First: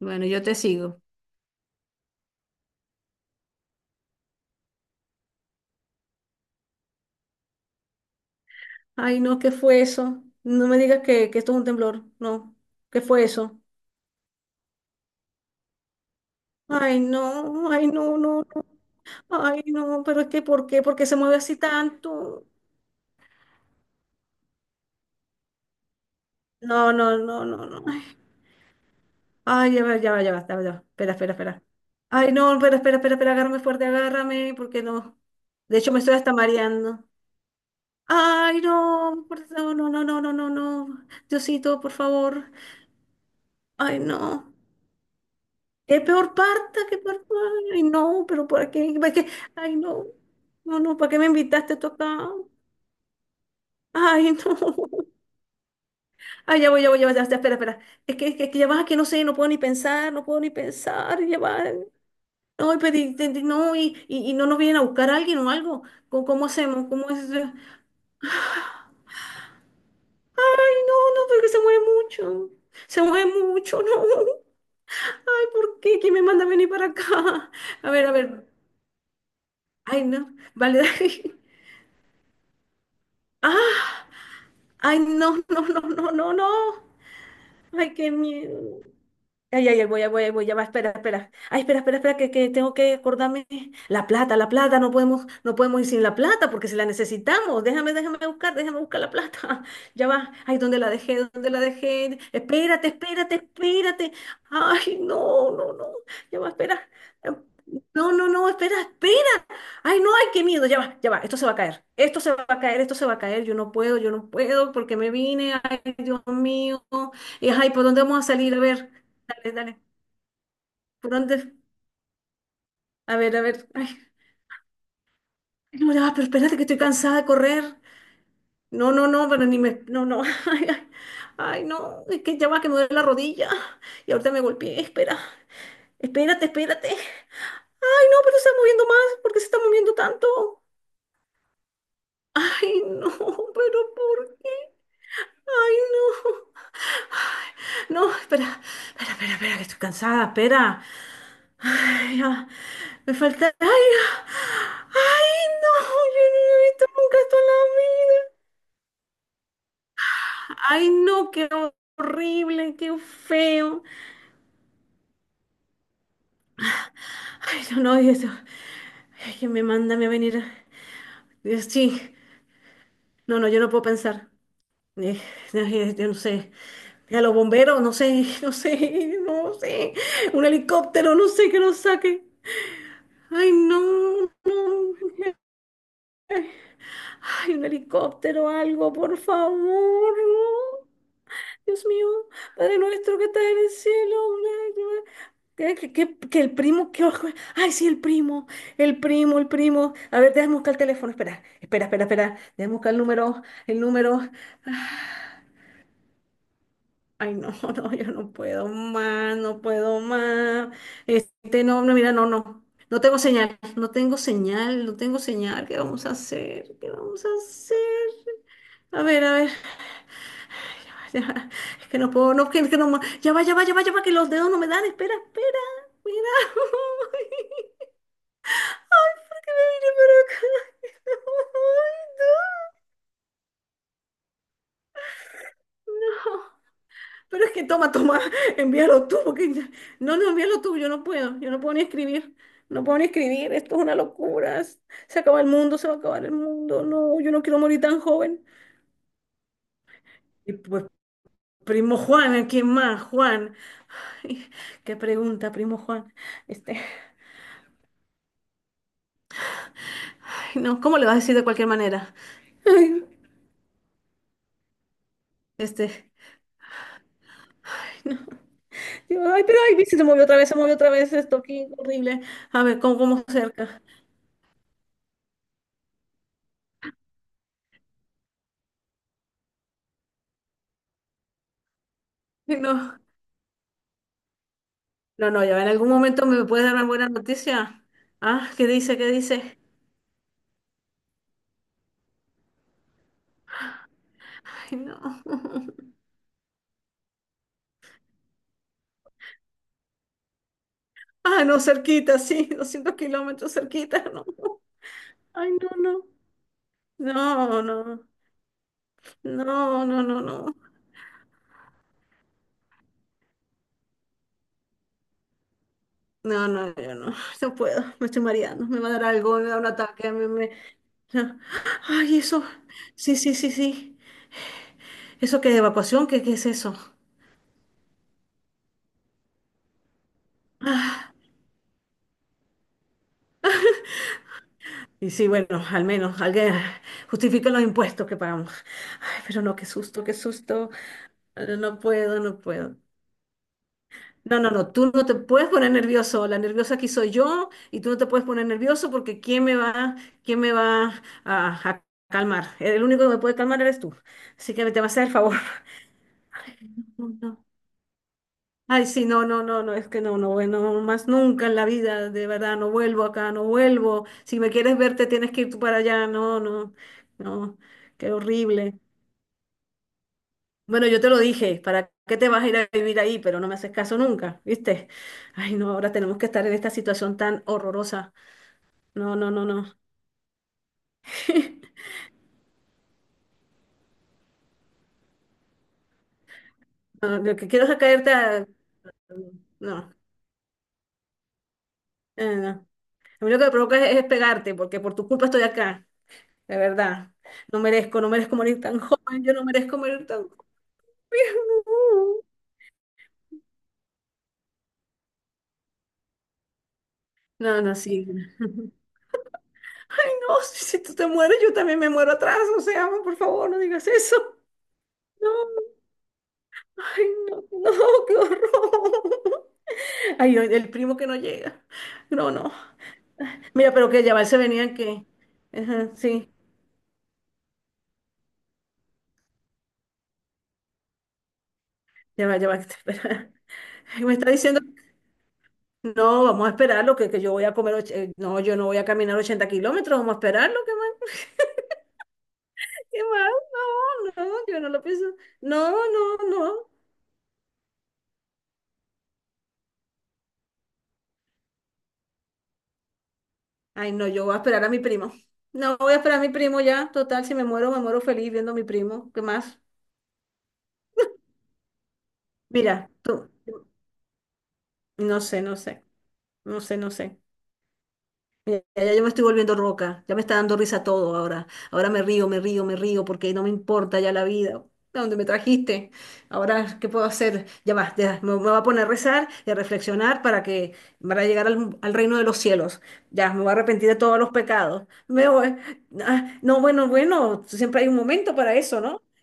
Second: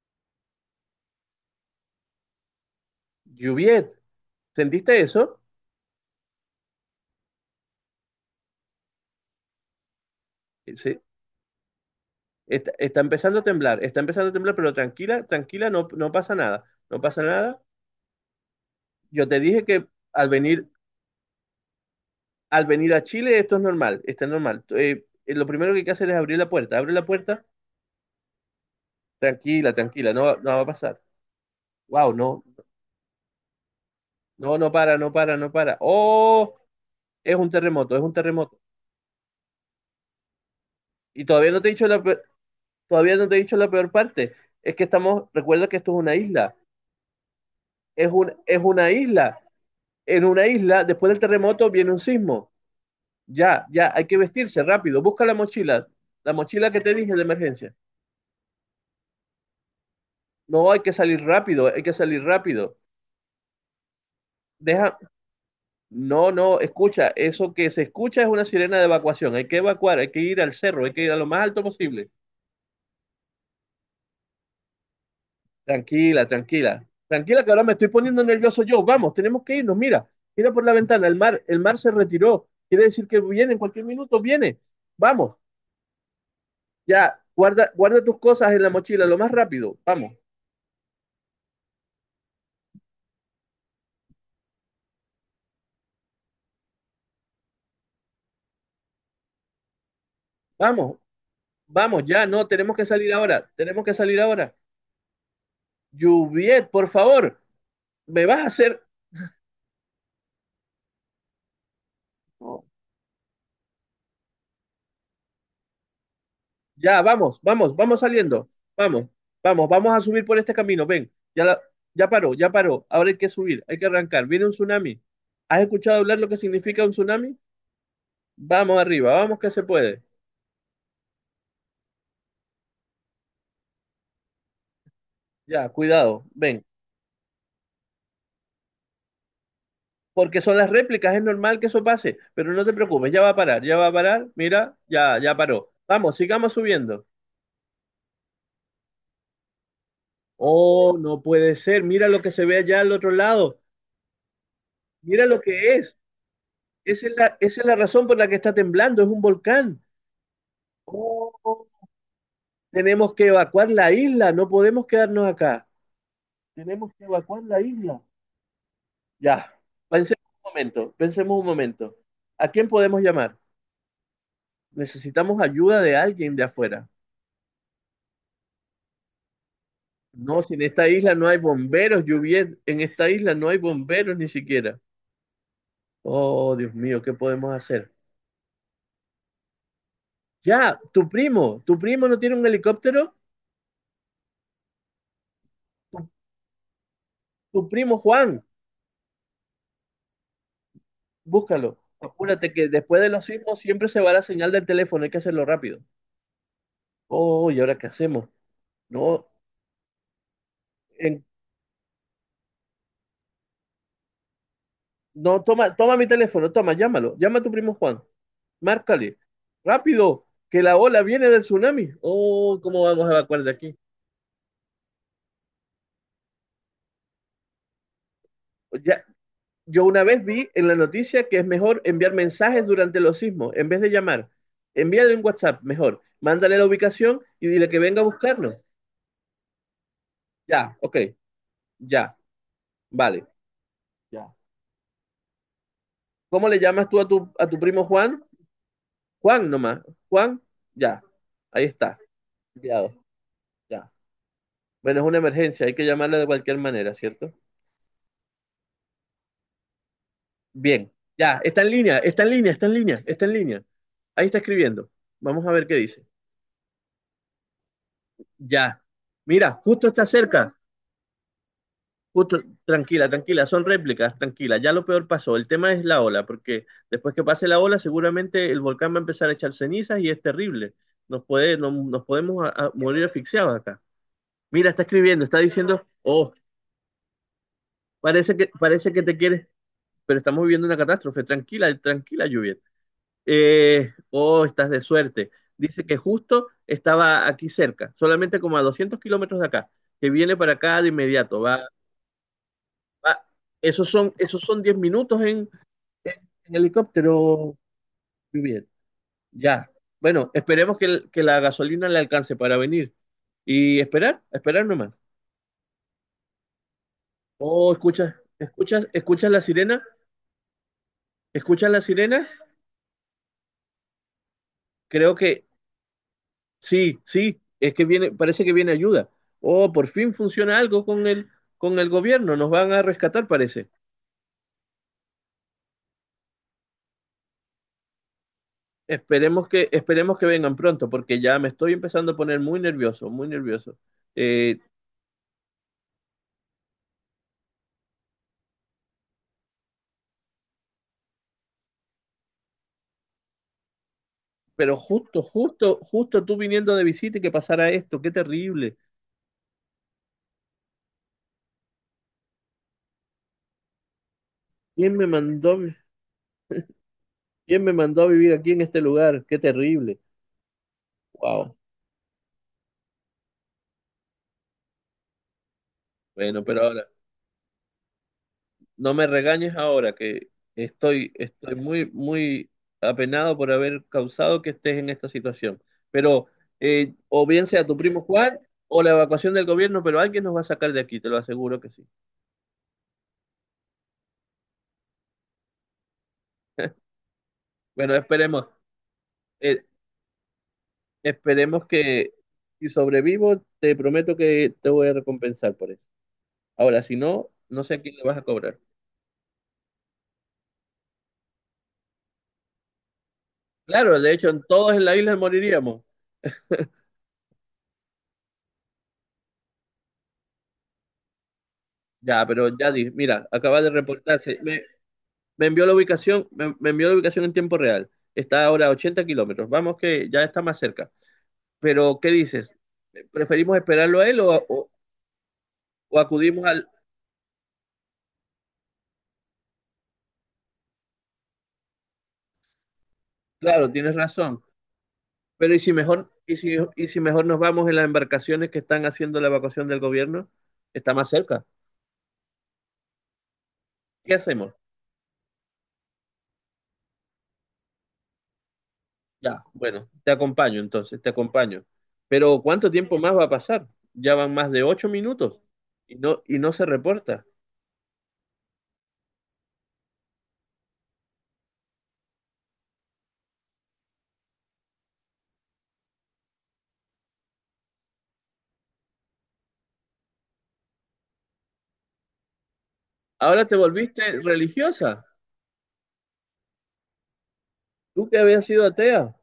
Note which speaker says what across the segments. Speaker 1: Bueno, yo te sigo.
Speaker 2: Juviet, ¿sentiste eso?
Speaker 1: Ay, no, ¿qué fue eso? No me
Speaker 2: Sí.
Speaker 1: digas que esto es un temblor. No,
Speaker 2: Está
Speaker 1: ¿qué fue
Speaker 2: empezando a
Speaker 1: eso?
Speaker 2: temblar, está empezando a temblar, pero tranquila, tranquila, no, no pasa nada, no pasa nada.
Speaker 1: Ay, no, no, no.
Speaker 2: Yo te
Speaker 1: Ay,
Speaker 2: dije que
Speaker 1: no, pero es
Speaker 2: al
Speaker 1: que ¿por
Speaker 2: venir,
Speaker 1: qué? ¿Por qué se mueve así tanto?
Speaker 2: al venir a Chile esto es normal, está normal. Lo primero que hay que hacer es abrir la puerta,
Speaker 1: No,
Speaker 2: abre la
Speaker 1: no,
Speaker 2: puerta,
Speaker 1: no, no, no. Ay,
Speaker 2: tranquila,
Speaker 1: ay, ya va,
Speaker 2: tranquila,
Speaker 1: ya va,
Speaker 2: no,
Speaker 1: ya va,
Speaker 2: no
Speaker 1: ya
Speaker 2: va
Speaker 1: va,
Speaker 2: a
Speaker 1: ya va.
Speaker 2: pasar.
Speaker 1: Espera, espera, espera.
Speaker 2: Wow,
Speaker 1: Ay,
Speaker 2: no,
Speaker 1: no, espera, espera, espera, espera, agárrame fuerte, agárrame,
Speaker 2: no, no
Speaker 1: porque
Speaker 2: para, no
Speaker 1: no.
Speaker 2: para, no para.
Speaker 1: De hecho, me estoy hasta
Speaker 2: Oh,
Speaker 1: mareando.
Speaker 2: es un terremoto, es un terremoto.
Speaker 1: Ay, no, no, no, no, no, no, no, no.
Speaker 2: Y todavía no te he
Speaker 1: Diosito,
Speaker 2: dicho
Speaker 1: por
Speaker 2: la peor-
Speaker 1: favor.
Speaker 2: Todavía no te he dicho la peor
Speaker 1: Ay,
Speaker 2: parte.
Speaker 1: no.
Speaker 2: Es que estamos, recuerda que esto es
Speaker 1: ¿Qué
Speaker 2: una
Speaker 1: peor
Speaker 2: isla,
Speaker 1: parte? ¿Qué peor parta? Ay, no, pero
Speaker 2: es
Speaker 1: ¿para
Speaker 2: una
Speaker 1: qué? ¿Para qué?
Speaker 2: isla.
Speaker 1: Ay, no,
Speaker 2: En una
Speaker 1: no,
Speaker 2: isla,
Speaker 1: no, ¿para
Speaker 2: después
Speaker 1: qué
Speaker 2: del
Speaker 1: me
Speaker 2: terremoto
Speaker 1: invitaste tú
Speaker 2: viene un
Speaker 1: acá?
Speaker 2: sismo. Ya, ya, hay que
Speaker 1: Ay,
Speaker 2: vestirse
Speaker 1: no.
Speaker 2: rápido. Busca la
Speaker 1: Ay,
Speaker 2: mochila
Speaker 1: ya
Speaker 2: que
Speaker 1: voy, ya
Speaker 2: te
Speaker 1: voy, ya
Speaker 2: dije
Speaker 1: voy,
Speaker 2: de
Speaker 1: ya, ya, espera,
Speaker 2: emergencia.
Speaker 1: espera. Es que ya vas, que no sé, no puedo ni pensar, no puedo ni
Speaker 2: No, hay que salir
Speaker 1: pensar, ya va.
Speaker 2: rápido, hay que salir
Speaker 1: No,
Speaker 2: rápido.
Speaker 1: pero no, y no nos vienen a
Speaker 2: Deja,
Speaker 1: buscar a alguien o algo. ¿Cómo,
Speaker 2: no,
Speaker 1: cómo
Speaker 2: no,
Speaker 1: hacemos? ¿Cómo
Speaker 2: escucha,
Speaker 1: es? Ay,
Speaker 2: eso que se escucha es una sirena de evacuación. Hay que evacuar, hay que ir al cerro, hay que ir
Speaker 1: no,
Speaker 2: a lo
Speaker 1: no,
Speaker 2: más
Speaker 1: porque se
Speaker 2: alto
Speaker 1: mueve
Speaker 2: posible.
Speaker 1: mucho. Se mueve mucho, no. Ay, ¿por qué? ¿Quién me
Speaker 2: Tranquila,
Speaker 1: manda a venir
Speaker 2: tranquila.
Speaker 1: para
Speaker 2: Tranquila que
Speaker 1: acá?
Speaker 2: ahora me estoy
Speaker 1: A ver, a
Speaker 2: poniendo
Speaker 1: ver.
Speaker 2: nervioso yo. Vamos, tenemos que irnos.
Speaker 1: Ay,
Speaker 2: Mira,
Speaker 1: no.
Speaker 2: mira por la
Speaker 1: Vale,
Speaker 2: ventana,
Speaker 1: dale.
Speaker 2: el mar se retiró. Quiere decir que viene en cualquier
Speaker 1: Ah.
Speaker 2: minuto, viene.
Speaker 1: Ay,
Speaker 2: Vamos.
Speaker 1: no, no, no, no, no, no.
Speaker 2: Ya, guarda,
Speaker 1: Ay,
Speaker 2: guarda
Speaker 1: qué
Speaker 2: tus cosas
Speaker 1: miedo.
Speaker 2: en la mochila, lo más
Speaker 1: Ay,
Speaker 2: rápido.
Speaker 1: ay, ay, voy, ay,
Speaker 2: Vamos,
Speaker 1: voy, ay, voy, ya va, espera, espera. Ay, espera, espera, espera, que tengo que acordarme. La plata, no podemos, no podemos ir sin la plata porque si la necesitamos. Déjame, déjame buscar la plata. Ya va. Ay, ¿dónde la
Speaker 2: vamos,
Speaker 1: dejé? ¿Dónde la
Speaker 2: vamos,
Speaker 1: dejé?
Speaker 2: ya, no, tenemos que
Speaker 1: Espérate,
Speaker 2: salir
Speaker 1: espérate,
Speaker 2: ahora, tenemos que
Speaker 1: espérate.
Speaker 2: salir ahora.
Speaker 1: Ay, no, no, no. Ya va,
Speaker 2: Juviet,
Speaker 1: espera.
Speaker 2: por favor,
Speaker 1: No,
Speaker 2: me
Speaker 1: no,
Speaker 2: vas a
Speaker 1: no, espera,
Speaker 2: hacer.
Speaker 1: espera. Ay, no, ay, qué miedo. Ya va, ya va. Esto se va a caer. Esto se va a
Speaker 2: No,
Speaker 1: caer, esto se va a caer. Yo no puedo porque me vine. Ay, Dios mío.
Speaker 2: ya, vamos,
Speaker 1: Y, ay,
Speaker 2: vamos,
Speaker 1: ¿por
Speaker 2: vamos
Speaker 1: dónde vamos a
Speaker 2: saliendo.
Speaker 1: salir? A ver.
Speaker 2: Vamos,
Speaker 1: Dale,
Speaker 2: vamos,
Speaker 1: dale.
Speaker 2: vamos a subir por este camino. Ven,
Speaker 1: ¿Por dónde?
Speaker 2: ya, ya paró, ya paró. Ahora
Speaker 1: A
Speaker 2: hay que
Speaker 1: ver, a
Speaker 2: subir,
Speaker 1: ver.
Speaker 2: hay que
Speaker 1: Ay,
Speaker 2: arrancar. Viene un tsunami. ¿Has
Speaker 1: ay, no,
Speaker 2: escuchado
Speaker 1: ya,
Speaker 2: hablar
Speaker 1: pero
Speaker 2: lo que
Speaker 1: espérate que estoy
Speaker 2: significa un
Speaker 1: cansada de
Speaker 2: tsunami?
Speaker 1: correr.
Speaker 2: Vamos
Speaker 1: No, no,
Speaker 2: arriba,
Speaker 1: no,
Speaker 2: vamos
Speaker 1: pero
Speaker 2: que
Speaker 1: ni
Speaker 2: se
Speaker 1: me.
Speaker 2: puede.
Speaker 1: No, no. Ay, ay, ay, no. Es que ya va que me duele la rodilla. Y ahorita me golpeé. Espera.
Speaker 2: Ya, cuidado,
Speaker 1: Espérate,
Speaker 2: ven.
Speaker 1: espérate. Ay, no, pero se está moviendo más. ¿Por qué se está moviendo
Speaker 2: Porque son
Speaker 1: tanto?
Speaker 2: las réplicas, es normal que eso pase, pero no te
Speaker 1: Ay, no,
Speaker 2: preocupes, ya va a parar, ya va a
Speaker 1: pero
Speaker 2: parar,
Speaker 1: ¿por qué?
Speaker 2: mira, ya, ya paró.
Speaker 1: Ay,
Speaker 2: Vamos,
Speaker 1: no.
Speaker 2: sigamos subiendo.
Speaker 1: No, espera, espera, espera, espera, que estoy cansada, espera.
Speaker 2: Oh, no puede ser, mira lo
Speaker 1: Ay,
Speaker 2: que se
Speaker 1: ah,
Speaker 2: ve allá al otro
Speaker 1: me falta.
Speaker 2: lado,
Speaker 1: Ay, ah,
Speaker 2: mira lo
Speaker 1: ay,
Speaker 2: que
Speaker 1: no,
Speaker 2: es.
Speaker 1: yo no he visto
Speaker 2: Esa es
Speaker 1: nunca esto
Speaker 2: la,
Speaker 1: en
Speaker 2: esa es la razón por
Speaker 1: la
Speaker 2: la que
Speaker 1: vida.
Speaker 2: está temblando, es un volcán.
Speaker 1: Ay, no, qué
Speaker 2: Oh,
Speaker 1: horrible, qué
Speaker 2: tenemos que evacuar
Speaker 1: feo.
Speaker 2: la isla, no podemos quedarnos acá. Tenemos que evacuar la
Speaker 1: Ay, no,
Speaker 2: isla.
Speaker 1: no, y eso. Ay, que
Speaker 2: Ya,
Speaker 1: me manda a mí a
Speaker 2: pensemos
Speaker 1: venir.
Speaker 2: un momento, pensemos un momento.
Speaker 1: Sí,
Speaker 2: ¿A quién podemos llamar?
Speaker 1: no, no, yo no puedo pensar. Eh,
Speaker 2: Necesitamos
Speaker 1: no,
Speaker 2: ayuda de
Speaker 1: yo no
Speaker 2: alguien de
Speaker 1: sé.
Speaker 2: afuera.
Speaker 1: A los bomberos, no sé, no sé, no sé.
Speaker 2: No,
Speaker 1: Un
Speaker 2: si en esta isla
Speaker 1: helicóptero,
Speaker 2: no
Speaker 1: no
Speaker 2: hay
Speaker 1: sé que lo
Speaker 2: bomberos,
Speaker 1: saque.
Speaker 2: Juviet, en esta isla no
Speaker 1: Ay,
Speaker 2: hay
Speaker 1: no,
Speaker 2: bomberos ni siquiera.
Speaker 1: no.
Speaker 2: Oh, Dios mío, ¿qué podemos
Speaker 1: Ay, un
Speaker 2: hacer?
Speaker 1: helicóptero, algo, por favor.
Speaker 2: Ya,
Speaker 1: No.
Speaker 2: tu primo, tu
Speaker 1: Dios mío,
Speaker 2: primo no tiene un
Speaker 1: Padre
Speaker 2: helicóptero,
Speaker 1: nuestro que estás en el cielo. Que,
Speaker 2: tu,
Speaker 1: que el primo, que
Speaker 2: tu
Speaker 1: ay, sí,
Speaker 2: primo
Speaker 1: el
Speaker 2: Juan,
Speaker 1: primo, el primo, el primo. A ver, déjame buscar el teléfono, espera,
Speaker 2: búscalo.
Speaker 1: espera, espera, espera,
Speaker 2: Apúrate que
Speaker 1: déjame buscar el
Speaker 2: después de los
Speaker 1: número,
Speaker 2: sismos
Speaker 1: el
Speaker 2: siempre se va
Speaker 1: número.
Speaker 2: la señal del teléfono, hay que hacerlo rápido.
Speaker 1: Ay, no,
Speaker 2: Oh, ¿y ahora qué
Speaker 1: no, yo
Speaker 2: hacemos?
Speaker 1: no puedo
Speaker 2: No,
Speaker 1: más, no puedo más.
Speaker 2: en-
Speaker 1: Este, no, no, mira, no, no, no tengo señal, no tengo señal, no tengo
Speaker 2: no,
Speaker 1: señal.
Speaker 2: toma,
Speaker 1: ¿Qué
Speaker 2: toma mi
Speaker 1: vamos a
Speaker 2: teléfono, toma,
Speaker 1: hacer? ¿Qué
Speaker 2: llámalo,
Speaker 1: vamos a
Speaker 2: llama a tu primo
Speaker 1: hacer?
Speaker 2: Juan,
Speaker 1: A
Speaker 2: márcale,
Speaker 1: ver, a ver.
Speaker 2: rápido, que la ola
Speaker 1: Ya
Speaker 2: viene del
Speaker 1: va, es
Speaker 2: tsunami.
Speaker 1: que no puedo, no,
Speaker 2: Oh,
Speaker 1: que
Speaker 2: ¿cómo
Speaker 1: no,
Speaker 2: vamos a
Speaker 1: ya va,
Speaker 2: evacuar de
Speaker 1: ya va, ya
Speaker 2: aquí?
Speaker 1: va, ya va, que los dedos no me dan, espera, espera, mira.
Speaker 2: Ya,
Speaker 1: Ay, ¿por qué me
Speaker 2: yo
Speaker 1: vine
Speaker 2: una
Speaker 1: para
Speaker 2: vez
Speaker 1: acá?
Speaker 2: vi en la noticia que es mejor
Speaker 1: Ay,
Speaker 2: enviar mensajes
Speaker 1: no,
Speaker 2: durante los sismos en vez de llamar. Envíale un WhatsApp, mejor.
Speaker 1: no.
Speaker 2: Mándale la ubicación
Speaker 1: Pero
Speaker 2: y
Speaker 1: es que
Speaker 2: dile que
Speaker 1: toma,
Speaker 2: venga a
Speaker 1: toma,
Speaker 2: buscarnos.
Speaker 1: envíalo tú, porque no, no, envíalo
Speaker 2: Ya,
Speaker 1: tú,
Speaker 2: ok,
Speaker 1: yo no puedo ni
Speaker 2: ya,
Speaker 1: escribir, no puedo ni
Speaker 2: vale.
Speaker 1: escribir, esto es una
Speaker 2: Ya.
Speaker 1: locura, se acaba el mundo, se va a acabar el
Speaker 2: ¿Cómo le
Speaker 1: mundo,
Speaker 2: llamas tú
Speaker 1: no, yo no
Speaker 2: a tu
Speaker 1: quiero morir
Speaker 2: primo
Speaker 1: tan
Speaker 2: Juan?
Speaker 1: joven.
Speaker 2: Juan nomás. Juan,
Speaker 1: Y pues,
Speaker 2: ya. Ahí
Speaker 1: primo
Speaker 2: está.
Speaker 1: Juan, ¿a ¿quién
Speaker 2: Enviado,
Speaker 1: más? Juan,
Speaker 2: ya.
Speaker 1: ay, qué
Speaker 2: Bueno, es una
Speaker 1: pregunta,
Speaker 2: emergencia, hay
Speaker 1: primo
Speaker 2: que
Speaker 1: Juan,
Speaker 2: llamarlo de cualquier
Speaker 1: este.
Speaker 2: manera, ¿cierto?
Speaker 1: Ay, no,
Speaker 2: Bien,
Speaker 1: ¿cómo le vas a decir
Speaker 2: ya,
Speaker 1: de
Speaker 2: está
Speaker 1: cualquier
Speaker 2: en línea,
Speaker 1: manera?
Speaker 2: está en línea, está en línea,
Speaker 1: Ay,
Speaker 2: está en línea. Ahí está escribiendo. Vamos a ver qué dice.
Speaker 1: este, ay, no.
Speaker 2: Ya.
Speaker 1: Yo, ay,
Speaker 2: Mira,
Speaker 1: pero ay,
Speaker 2: justo
Speaker 1: viste,
Speaker 2: está
Speaker 1: se movió otra vez,
Speaker 2: cerca.
Speaker 1: se movió otra vez esto aquí, horrible.
Speaker 2: Justo,
Speaker 1: A ver, ¿cómo,
Speaker 2: tranquila,
Speaker 1: cómo
Speaker 2: tranquila, son
Speaker 1: cerca?
Speaker 2: réplicas, tranquila, ya lo peor pasó. El tema es la ola, porque después que pase la ola, seguramente el volcán va a empezar a echar cenizas y es terrible. Nos puede, no- Nos podemos
Speaker 1: Ay, no,
Speaker 2: morir asfixiados acá. Mira, está escribiendo,
Speaker 1: no,
Speaker 2: está
Speaker 1: no, ya en
Speaker 2: diciendo,
Speaker 1: algún momento
Speaker 2: oh,
Speaker 1: me puedes dar una buena noticia.
Speaker 2: parece que,
Speaker 1: Ah, ¿qué
Speaker 2: parece
Speaker 1: dice?
Speaker 2: que
Speaker 1: ¿Qué
Speaker 2: te quieres,
Speaker 1: dice?
Speaker 2: pero estamos viviendo una catástrofe. Tranquila, tranquila, lluvia. Oh, estás
Speaker 1: Ay,
Speaker 2: de
Speaker 1: no.
Speaker 2: suerte. Dice que justo estaba aquí cerca, solamente como a 200 kilómetros de acá, que viene para acá de inmediato.
Speaker 1: Ah, no,
Speaker 2: Va,
Speaker 1: cerquita, sí, 200
Speaker 2: va,
Speaker 1: kilómetros
Speaker 2: esos
Speaker 1: cerquita,
Speaker 2: son,
Speaker 1: no.
Speaker 2: esos son 10 minutos
Speaker 1: Ay, no, no.
Speaker 2: En en
Speaker 1: No,
Speaker 2: helicóptero,
Speaker 1: no, no,
Speaker 2: muy bien. Ya.
Speaker 1: no, no,
Speaker 2: Bueno,
Speaker 1: no.
Speaker 2: esperemos que, que la gasolina le alcance para venir. Y esperar, esperar nomás.
Speaker 1: No, no, yo no, no
Speaker 2: Oh,
Speaker 1: puedo, me
Speaker 2: escuchas,
Speaker 1: estoy mareando, me
Speaker 2: escuchas,
Speaker 1: va a dar
Speaker 2: escuchas la
Speaker 1: algo, me da un
Speaker 2: sirena,
Speaker 1: ataque,
Speaker 2: escuchas la
Speaker 1: Ay,
Speaker 2: sirena.
Speaker 1: eso. Sí, sí, sí, sí.
Speaker 2: Creo
Speaker 1: ¿Eso
Speaker 2: que
Speaker 1: qué de evacuación? ¿Qué, qué es eso?
Speaker 2: sí, sí, es que viene, parece que viene ayuda. Oh, por fin funciona algo con
Speaker 1: Ah,
Speaker 2: el gobierno, nos van a rescatar, parece.
Speaker 1: y sí, bueno, al menos alguien justifica los impuestos que pagamos. Ay, pero
Speaker 2: Esperemos
Speaker 1: no, qué
Speaker 2: que,
Speaker 1: susto, qué
Speaker 2: esperemos que vengan
Speaker 1: susto.
Speaker 2: pronto, porque ya me estoy
Speaker 1: No
Speaker 2: empezando a
Speaker 1: puedo, no
Speaker 2: poner muy
Speaker 1: puedo.
Speaker 2: nervioso, muy nervioso.
Speaker 1: No, no,
Speaker 2: Eh,
Speaker 1: no, tú no te puedes poner nervioso. La nerviosa aquí soy yo y tú no te puedes poner nervioso porque quién me va a calmar? El único que me puede calmar eres tú. Así que me
Speaker 2: Pero
Speaker 1: te vas a hacer el
Speaker 2: justo,
Speaker 1: favor.
Speaker 2: justo, justo tú viniendo de visita y que pasara esto, qué terrible.
Speaker 1: Ay, sí, no, no, no, no, es que no, no, bueno, más nunca en la vida, de verdad, no vuelvo acá, no vuelvo. Si me quieres
Speaker 2: ¿Quién
Speaker 1: ver,
Speaker 2: me
Speaker 1: te tienes que ir
Speaker 2: mandó,
Speaker 1: tú
Speaker 2: vi-
Speaker 1: para allá, no, no, no,
Speaker 2: quién me mandó a
Speaker 1: qué
Speaker 2: vivir aquí en
Speaker 1: horrible.
Speaker 2: este lugar? Qué terrible.
Speaker 1: Bueno, yo te lo
Speaker 2: Wow.
Speaker 1: dije, ¿para qué te vas a ir a vivir ahí? Pero no me haces caso nunca, ¿viste? Ay, no, ahora tenemos que
Speaker 2: Bueno,
Speaker 1: estar en
Speaker 2: pero
Speaker 1: esta
Speaker 2: ahora,
Speaker 1: situación tan horrorosa.
Speaker 2: no me
Speaker 1: No, no, no,
Speaker 2: regañes
Speaker 1: no.
Speaker 2: ahora que estoy muy, muy apenado por haber causado que estés en esta situación. Pero
Speaker 1: No,
Speaker 2: o
Speaker 1: lo
Speaker 2: bien
Speaker 1: que
Speaker 2: sea
Speaker 1: quiero
Speaker 2: tu
Speaker 1: es
Speaker 2: primo
Speaker 1: caerte
Speaker 2: Juan
Speaker 1: a...
Speaker 2: o la evacuación del gobierno,
Speaker 1: No,
Speaker 2: pero alguien nos va a sacar de aquí, te lo aseguro que sí.
Speaker 1: no. A mí lo que me provoca es pegarte, porque por tu culpa estoy acá, de verdad. No
Speaker 2: Bueno,
Speaker 1: merezco, no merezco
Speaker 2: esperemos.
Speaker 1: morir tan joven, yo no
Speaker 2: Eh,
Speaker 1: merezco morir tan
Speaker 2: Esperemos que si sobrevivo, te prometo que te voy a recompensar por eso. Ahora, si no,
Speaker 1: no, no,
Speaker 2: no
Speaker 1: no,
Speaker 2: sé a quién le
Speaker 1: sí.
Speaker 2: vas a cobrar.
Speaker 1: Ay, no, si, si tú te mueres, yo también me muero atrás. O sea, amor, por favor, no digas
Speaker 2: Claro, de
Speaker 1: eso.
Speaker 2: hecho, en todos en la isla
Speaker 1: No,
Speaker 2: moriríamos.
Speaker 1: ay, no, no, qué horror. Ay, el primo que no llega.
Speaker 2: Ya,
Speaker 1: No,
Speaker 2: pero
Speaker 1: no.
Speaker 2: ya di, mira, acaba de
Speaker 1: Mira, pero que ya va, se
Speaker 2: reportarse. Me,
Speaker 1: venían que.
Speaker 2: me envió la
Speaker 1: Ajá,
Speaker 2: ubicación,
Speaker 1: sí,
Speaker 2: me envió la ubicación en tiempo real. Está ahora a 80 kilómetros. Vamos que ya está más cerca. Pero, ¿qué
Speaker 1: ya va, ya
Speaker 2: dices?
Speaker 1: va. Espera.
Speaker 2: ¿Preferimos esperarlo
Speaker 1: Ay,
Speaker 2: a
Speaker 1: me
Speaker 2: él
Speaker 1: está
Speaker 2: o,
Speaker 1: diciendo,
Speaker 2: o- o
Speaker 1: no,
Speaker 2: acudimos
Speaker 1: vamos a
Speaker 2: al...
Speaker 1: esperarlo, que yo voy a comer. No, yo no voy a caminar 80 kilómetros, vamos a esperarlo, qué más, qué más.
Speaker 2: Claro, tienes
Speaker 1: No, no,
Speaker 2: razón.
Speaker 1: yo no lo pienso.
Speaker 2: Pero ¿y
Speaker 1: No,
Speaker 2: si mejor,
Speaker 1: no,
Speaker 2: y si,
Speaker 1: no.
Speaker 2: y si mejor nos vamos en las embarcaciones que están haciendo la evacuación del gobierno? Está más cerca.
Speaker 1: Ay, no,
Speaker 2: ¿Qué
Speaker 1: yo voy a
Speaker 2: hacemos?
Speaker 1: esperar a mi primo. No, voy a esperar a mi primo ya. Total, si me muero, me muero feliz viendo a mi primo. ¿Qué
Speaker 2: Ya,
Speaker 1: más?
Speaker 2: bueno, te acompaño entonces, te acompaño. Pero ¿cuánto
Speaker 1: Mira,
Speaker 2: tiempo más va a
Speaker 1: tú.
Speaker 2: pasar? Ya van más de ocho
Speaker 1: No
Speaker 2: minutos
Speaker 1: sé, no sé.
Speaker 2: y no
Speaker 1: No
Speaker 2: se
Speaker 1: sé, no sé.
Speaker 2: reporta.
Speaker 1: Mira, ya yo me estoy volviendo roca. Ya me está dando risa todo ahora. Ahora me río, me río, me río porque no me importa ya la vida. ¿A dónde me trajiste? Ahora, ¿qué puedo hacer? Ya va, ya, me voy a poner a rezar y a reflexionar para que para llegar al, al reino de los cielos. Ya, me
Speaker 2: Ahora
Speaker 1: voy a
Speaker 2: te
Speaker 1: arrepentir de todos
Speaker 2: volviste
Speaker 1: los pecados.
Speaker 2: religiosa.
Speaker 1: Me voy. Ah, no, bueno, bueno, siempre hay un
Speaker 2: Tú que
Speaker 1: momento
Speaker 2: habías
Speaker 1: para
Speaker 2: sido
Speaker 1: eso, ¿no?
Speaker 2: atea.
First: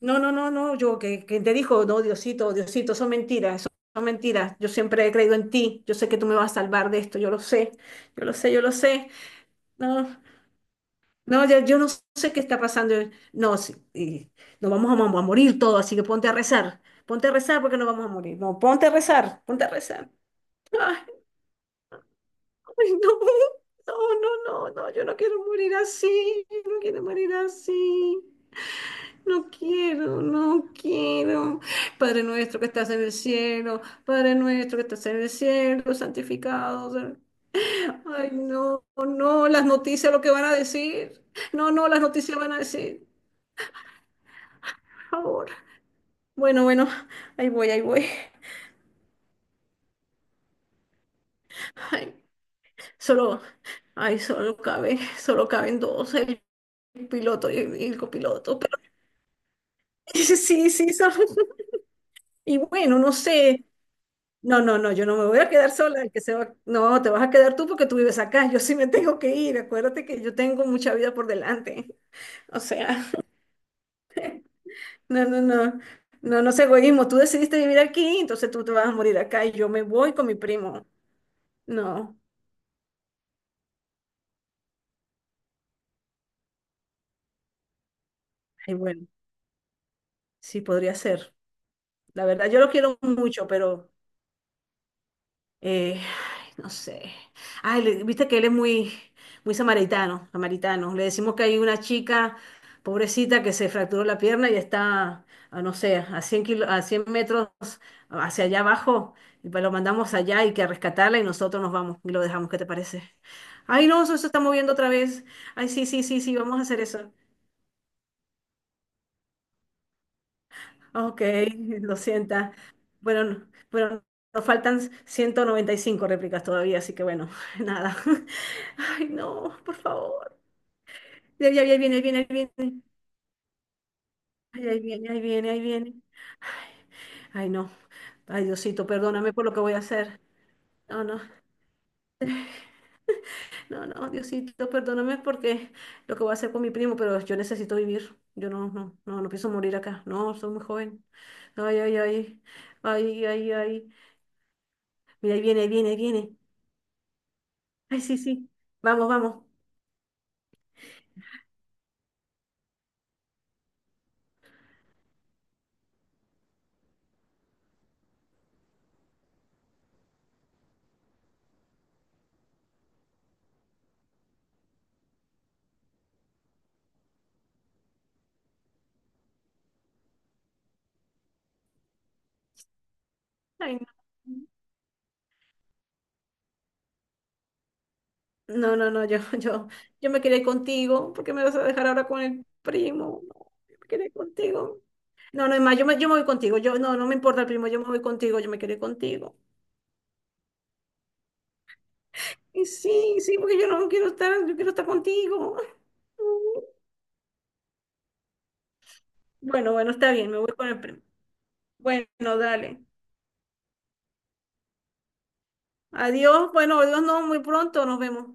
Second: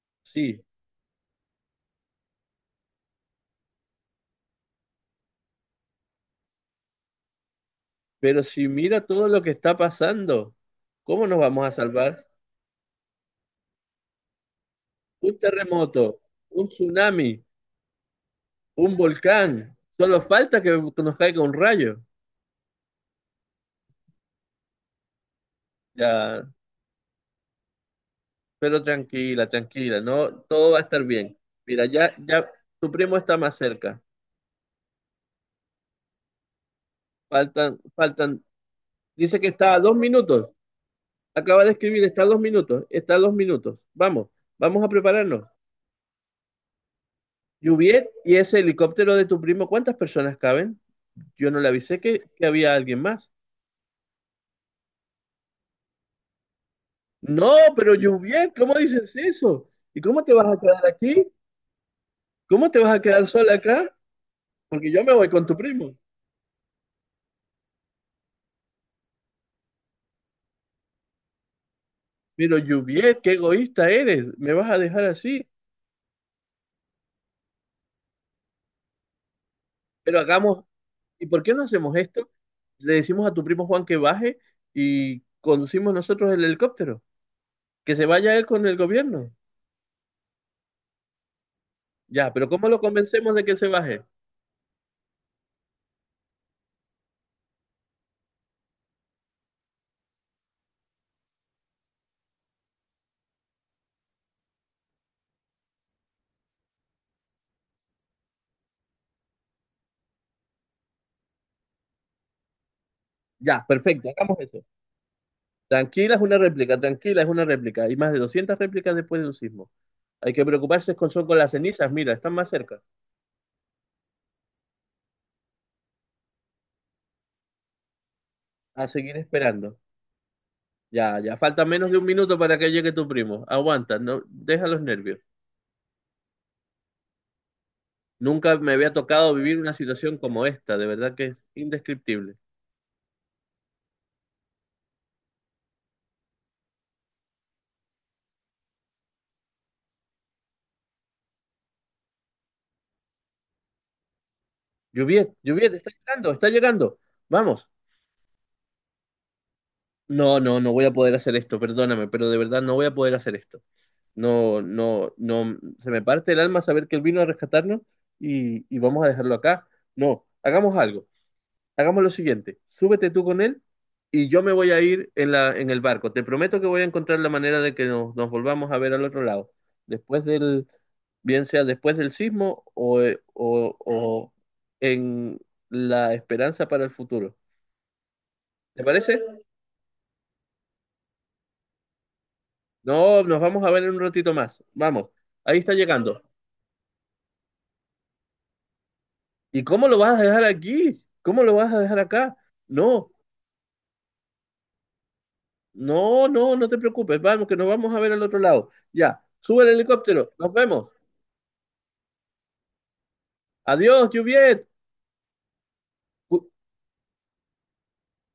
Speaker 1: No, no, no,
Speaker 2: Sí,
Speaker 1: no, yo que te dijo, no, Diosito, Diosito, son mentiras, son mentiras. Yo siempre he creído en ti, yo sé que tú me vas a salvar de esto, yo lo sé, yo lo
Speaker 2: pero
Speaker 1: sé, yo
Speaker 2: si
Speaker 1: lo
Speaker 2: mira
Speaker 1: sé.
Speaker 2: todo lo que está
Speaker 1: No,
Speaker 2: pasando, ¿cómo nos
Speaker 1: no,
Speaker 2: vamos a
Speaker 1: yo no
Speaker 2: salvar?
Speaker 1: sé qué está pasando. No, sí, y nos vamos a, a
Speaker 2: Un
Speaker 1: morir todos, así que
Speaker 2: terremoto, un
Speaker 1: ponte
Speaker 2: tsunami,
Speaker 1: a rezar porque nos vamos a morir. No, ponte a
Speaker 2: un
Speaker 1: rezar, ponte a
Speaker 2: volcán.
Speaker 1: rezar.
Speaker 2: Solo falta que
Speaker 1: Ay,
Speaker 2: nos caiga un rayo.
Speaker 1: ay, no, no, no, no, no, yo no quiero morir
Speaker 2: Ya,
Speaker 1: así, no quiero morir así.
Speaker 2: pero tranquila,
Speaker 1: No
Speaker 2: tranquila,
Speaker 1: quiero,
Speaker 2: no,
Speaker 1: no
Speaker 2: todo va a estar bien.
Speaker 1: quiero.
Speaker 2: Mira, ya,
Speaker 1: Padre
Speaker 2: ya,
Speaker 1: nuestro que estás
Speaker 2: tu
Speaker 1: en el
Speaker 2: primo está más
Speaker 1: cielo,
Speaker 2: cerca.
Speaker 1: Padre nuestro que estás en el cielo, santificado sea-
Speaker 2: Faltan,
Speaker 1: Ay,
Speaker 2: faltan,
Speaker 1: no,
Speaker 2: dice que
Speaker 1: no, las
Speaker 2: está a dos
Speaker 1: noticias, lo que van
Speaker 2: minutos.
Speaker 1: a decir.
Speaker 2: Acaba
Speaker 1: No,
Speaker 2: de
Speaker 1: no, las
Speaker 2: escribir, está a
Speaker 1: noticias
Speaker 2: dos
Speaker 1: van a
Speaker 2: minutos,
Speaker 1: decir.
Speaker 2: está a 2 minutos. Vamos, vamos a prepararnos.
Speaker 1: Ahora. Bueno, bueno, ahí voy, ahí voy.
Speaker 2: Juviet y ese helicóptero de tu primo, ¿cuántas personas caben? Yo no le avisé
Speaker 1: Ay,
Speaker 2: que había alguien más.
Speaker 1: solo, ay, solo cabe, solo caben dos, el
Speaker 2: No,
Speaker 1: piloto y
Speaker 2: pero
Speaker 1: el
Speaker 2: Juviet,
Speaker 1: copiloto.
Speaker 2: ¿cómo
Speaker 1: Pero
Speaker 2: dices eso? ¿Y cómo te
Speaker 1: sí,
Speaker 2: vas a
Speaker 1: sí,
Speaker 2: quedar
Speaker 1: sí, solo-
Speaker 2: aquí?
Speaker 1: Y
Speaker 2: ¿Cómo te vas
Speaker 1: bueno,
Speaker 2: a
Speaker 1: no
Speaker 2: quedar sola
Speaker 1: sé.
Speaker 2: acá?
Speaker 1: No, no,
Speaker 2: Porque
Speaker 1: no,
Speaker 2: yo
Speaker 1: yo
Speaker 2: me
Speaker 1: no me
Speaker 2: voy
Speaker 1: voy
Speaker 2: con
Speaker 1: a
Speaker 2: tu
Speaker 1: quedar
Speaker 2: primo.
Speaker 1: sola, el que se va- no, te vas a quedar tú porque tú vives acá, yo sí me tengo que ir, acuérdate que yo tengo mucha vida por delante.
Speaker 2: Pero
Speaker 1: O sea,
Speaker 2: Juviet, qué egoísta eres, me vas a dejar
Speaker 1: no, no,
Speaker 2: así.
Speaker 1: no, no, no es egoísmo, tú decidiste vivir aquí, entonces tú te vas a morir acá y yo me voy
Speaker 2: Pero
Speaker 1: con mi
Speaker 2: hagamos,
Speaker 1: primo.
Speaker 2: ¿Y por qué no hacemos
Speaker 1: No,
Speaker 2: esto? Le decimos a tu primo Juan que baje y conducimos nosotros el helicóptero, que se vaya él con
Speaker 1: ay,
Speaker 2: el
Speaker 1: bueno,
Speaker 2: gobierno.
Speaker 1: sí podría ser. La
Speaker 2: Ya, pero
Speaker 1: verdad, yo
Speaker 2: ¿cómo
Speaker 1: lo
Speaker 2: lo
Speaker 1: quiero
Speaker 2: convencemos de
Speaker 1: mucho,
Speaker 2: que se
Speaker 1: pero
Speaker 2: baje?
Speaker 1: eh, ay, no sé. Ay, viste que él es muy, muy samaritano, samaritano. Le decimos que hay una chica, pobrecita, que se fracturó la pierna y está, a no sé, a a 100 metros hacia allá abajo. Y lo mandamos allá y que a rescatarla y nosotros nos vamos y lo dejamos. ¿Qué te parece?
Speaker 2: Ya,
Speaker 1: Ay, no,
Speaker 2: perfecto,
Speaker 1: eso se
Speaker 2: hagamos
Speaker 1: está
Speaker 2: eso.
Speaker 1: moviendo otra vez. Ay, sí, sí,
Speaker 2: Tranquila es
Speaker 1: sí,
Speaker 2: una
Speaker 1: sí, vamos a
Speaker 2: réplica,
Speaker 1: hacer eso.
Speaker 2: tranquila es una réplica. Hay más de 200 réplicas después de un sismo. Hay que preocuparse
Speaker 1: Ah,
Speaker 2: con,
Speaker 1: ok,
Speaker 2: son con las cenizas,
Speaker 1: lo
Speaker 2: mira, están más
Speaker 1: sienta.
Speaker 2: cerca.
Speaker 1: Bueno, bueno, nos faltan 195 réplicas todavía, así que bueno, nada.
Speaker 2: A
Speaker 1: Ay,
Speaker 2: seguir
Speaker 1: no,
Speaker 2: esperando.
Speaker 1: por favor.
Speaker 2: Ya, ya,
Speaker 1: Ya,
Speaker 2: falta
Speaker 1: ya, ya
Speaker 2: menos
Speaker 1: viene,
Speaker 2: de
Speaker 1: ahí
Speaker 2: un
Speaker 1: viene,
Speaker 2: minuto
Speaker 1: ahí
Speaker 2: para que
Speaker 1: viene.
Speaker 2: llegue tu primo. Aguanta, no, deja
Speaker 1: Ay,
Speaker 2: los
Speaker 1: ahí viene,
Speaker 2: nervios.
Speaker 1: ahí viene, ahí viene. Ay, ay, no. Ay,
Speaker 2: Nunca me
Speaker 1: Diosito,
Speaker 2: había
Speaker 1: perdóname
Speaker 2: tocado
Speaker 1: por lo
Speaker 2: vivir
Speaker 1: que
Speaker 2: una
Speaker 1: voy a
Speaker 2: situación
Speaker 1: hacer.
Speaker 2: como esta, de
Speaker 1: No,
Speaker 2: verdad
Speaker 1: no.
Speaker 2: que es indescriptible.
Speaker 1: No, no, Diosito, perdóname porque lo que voy a hacer con mi primo, pero yo necesito vivir. Yo no, no, no, no pienso morir acá. No, soy muy joven. Ay, ay, ay. Ay, ay, ay.
Speaker 2: Juviet,
Speaker 1: Mira, ahí viene, ahí
Speaker 2: Juviet, está
Speaker 1: viene, ahí viene.
Speaker 2: llegando, está llegando. Vamos.
Speaker 1: Ay, sí, sí. Vamos, vamos.
Speaker 2: No, no, no voy a poder hacer esto, perdóname, pero de verdad no voy a poder hacer esto. No, no, no, se me parte el alma saber que él vino a rescatarnos y vamos a dejarlo acá. No, hagamos algo. Hagamos lo siguiente, súbete tú con él y yo me voy a ir en en el barco. Te prometo que voy a encontrar la manera de que nos volvamos a ver al otro lado, después del, bien sea después del sismo o, eh, o-
Speaker 1: Ay, no.
Speaker 2: o en la esperanza para el futuro.
Speaker 1: No,
Speaker 2: ¿Te
Speaker 1: no, no, yo,
Speaker 2: parece?
Speaker 1: yo me quedé contigo. ¿Porque me vas a dejar ahora con el
Speaker 2: No,
Speaker 1: primo? No,
Speaker 2: nos vamos a
Speaker 1: yo
Speaker 2: ver
Speaker 1: me
Speaker 2: en un
Speaker 1: quedé
Speaker 2: ratito más.
Speaker 1: contigo.
Speaker 2: Vamos,
Speaker 1: No, no,
Speaker 2: ahí
Speaker 1: es
Speaker 2: está
Speaker 1: más, yo me
Speaker 2: llegando.
Speaker 1: voy contigo. Yo, no, no me importa el primo, yo me voy contigo, yo me quedé contigo.
Speaker 2: ¿Y cómo lo vas a dejar aquí? ¿Cómo lo vas a dejar acá?
Speaker 1: Y
Speaker 2: No,
Speaker 1: sí, sí, porque yo no quiero estar, yo quiero estar contigo.
Speaker 2: no, no, no te preocupes. Vamos, que nos vamos a ver al otro lado. Ya, sube el
Speaker 1: Bueno, bueno, está bien,
Speaker 2: helicóptero.
Speaker 1: me
Speaker 2: Nos
Speaker 1: voy con el
Speaker 2: vemos.
Speaker 1: primo. Bueno, dale.
Speaker 2: Adiós, Juviet.
Speaker 1: Adiós. Bueno, adiós, no, muy pronto nos vemos.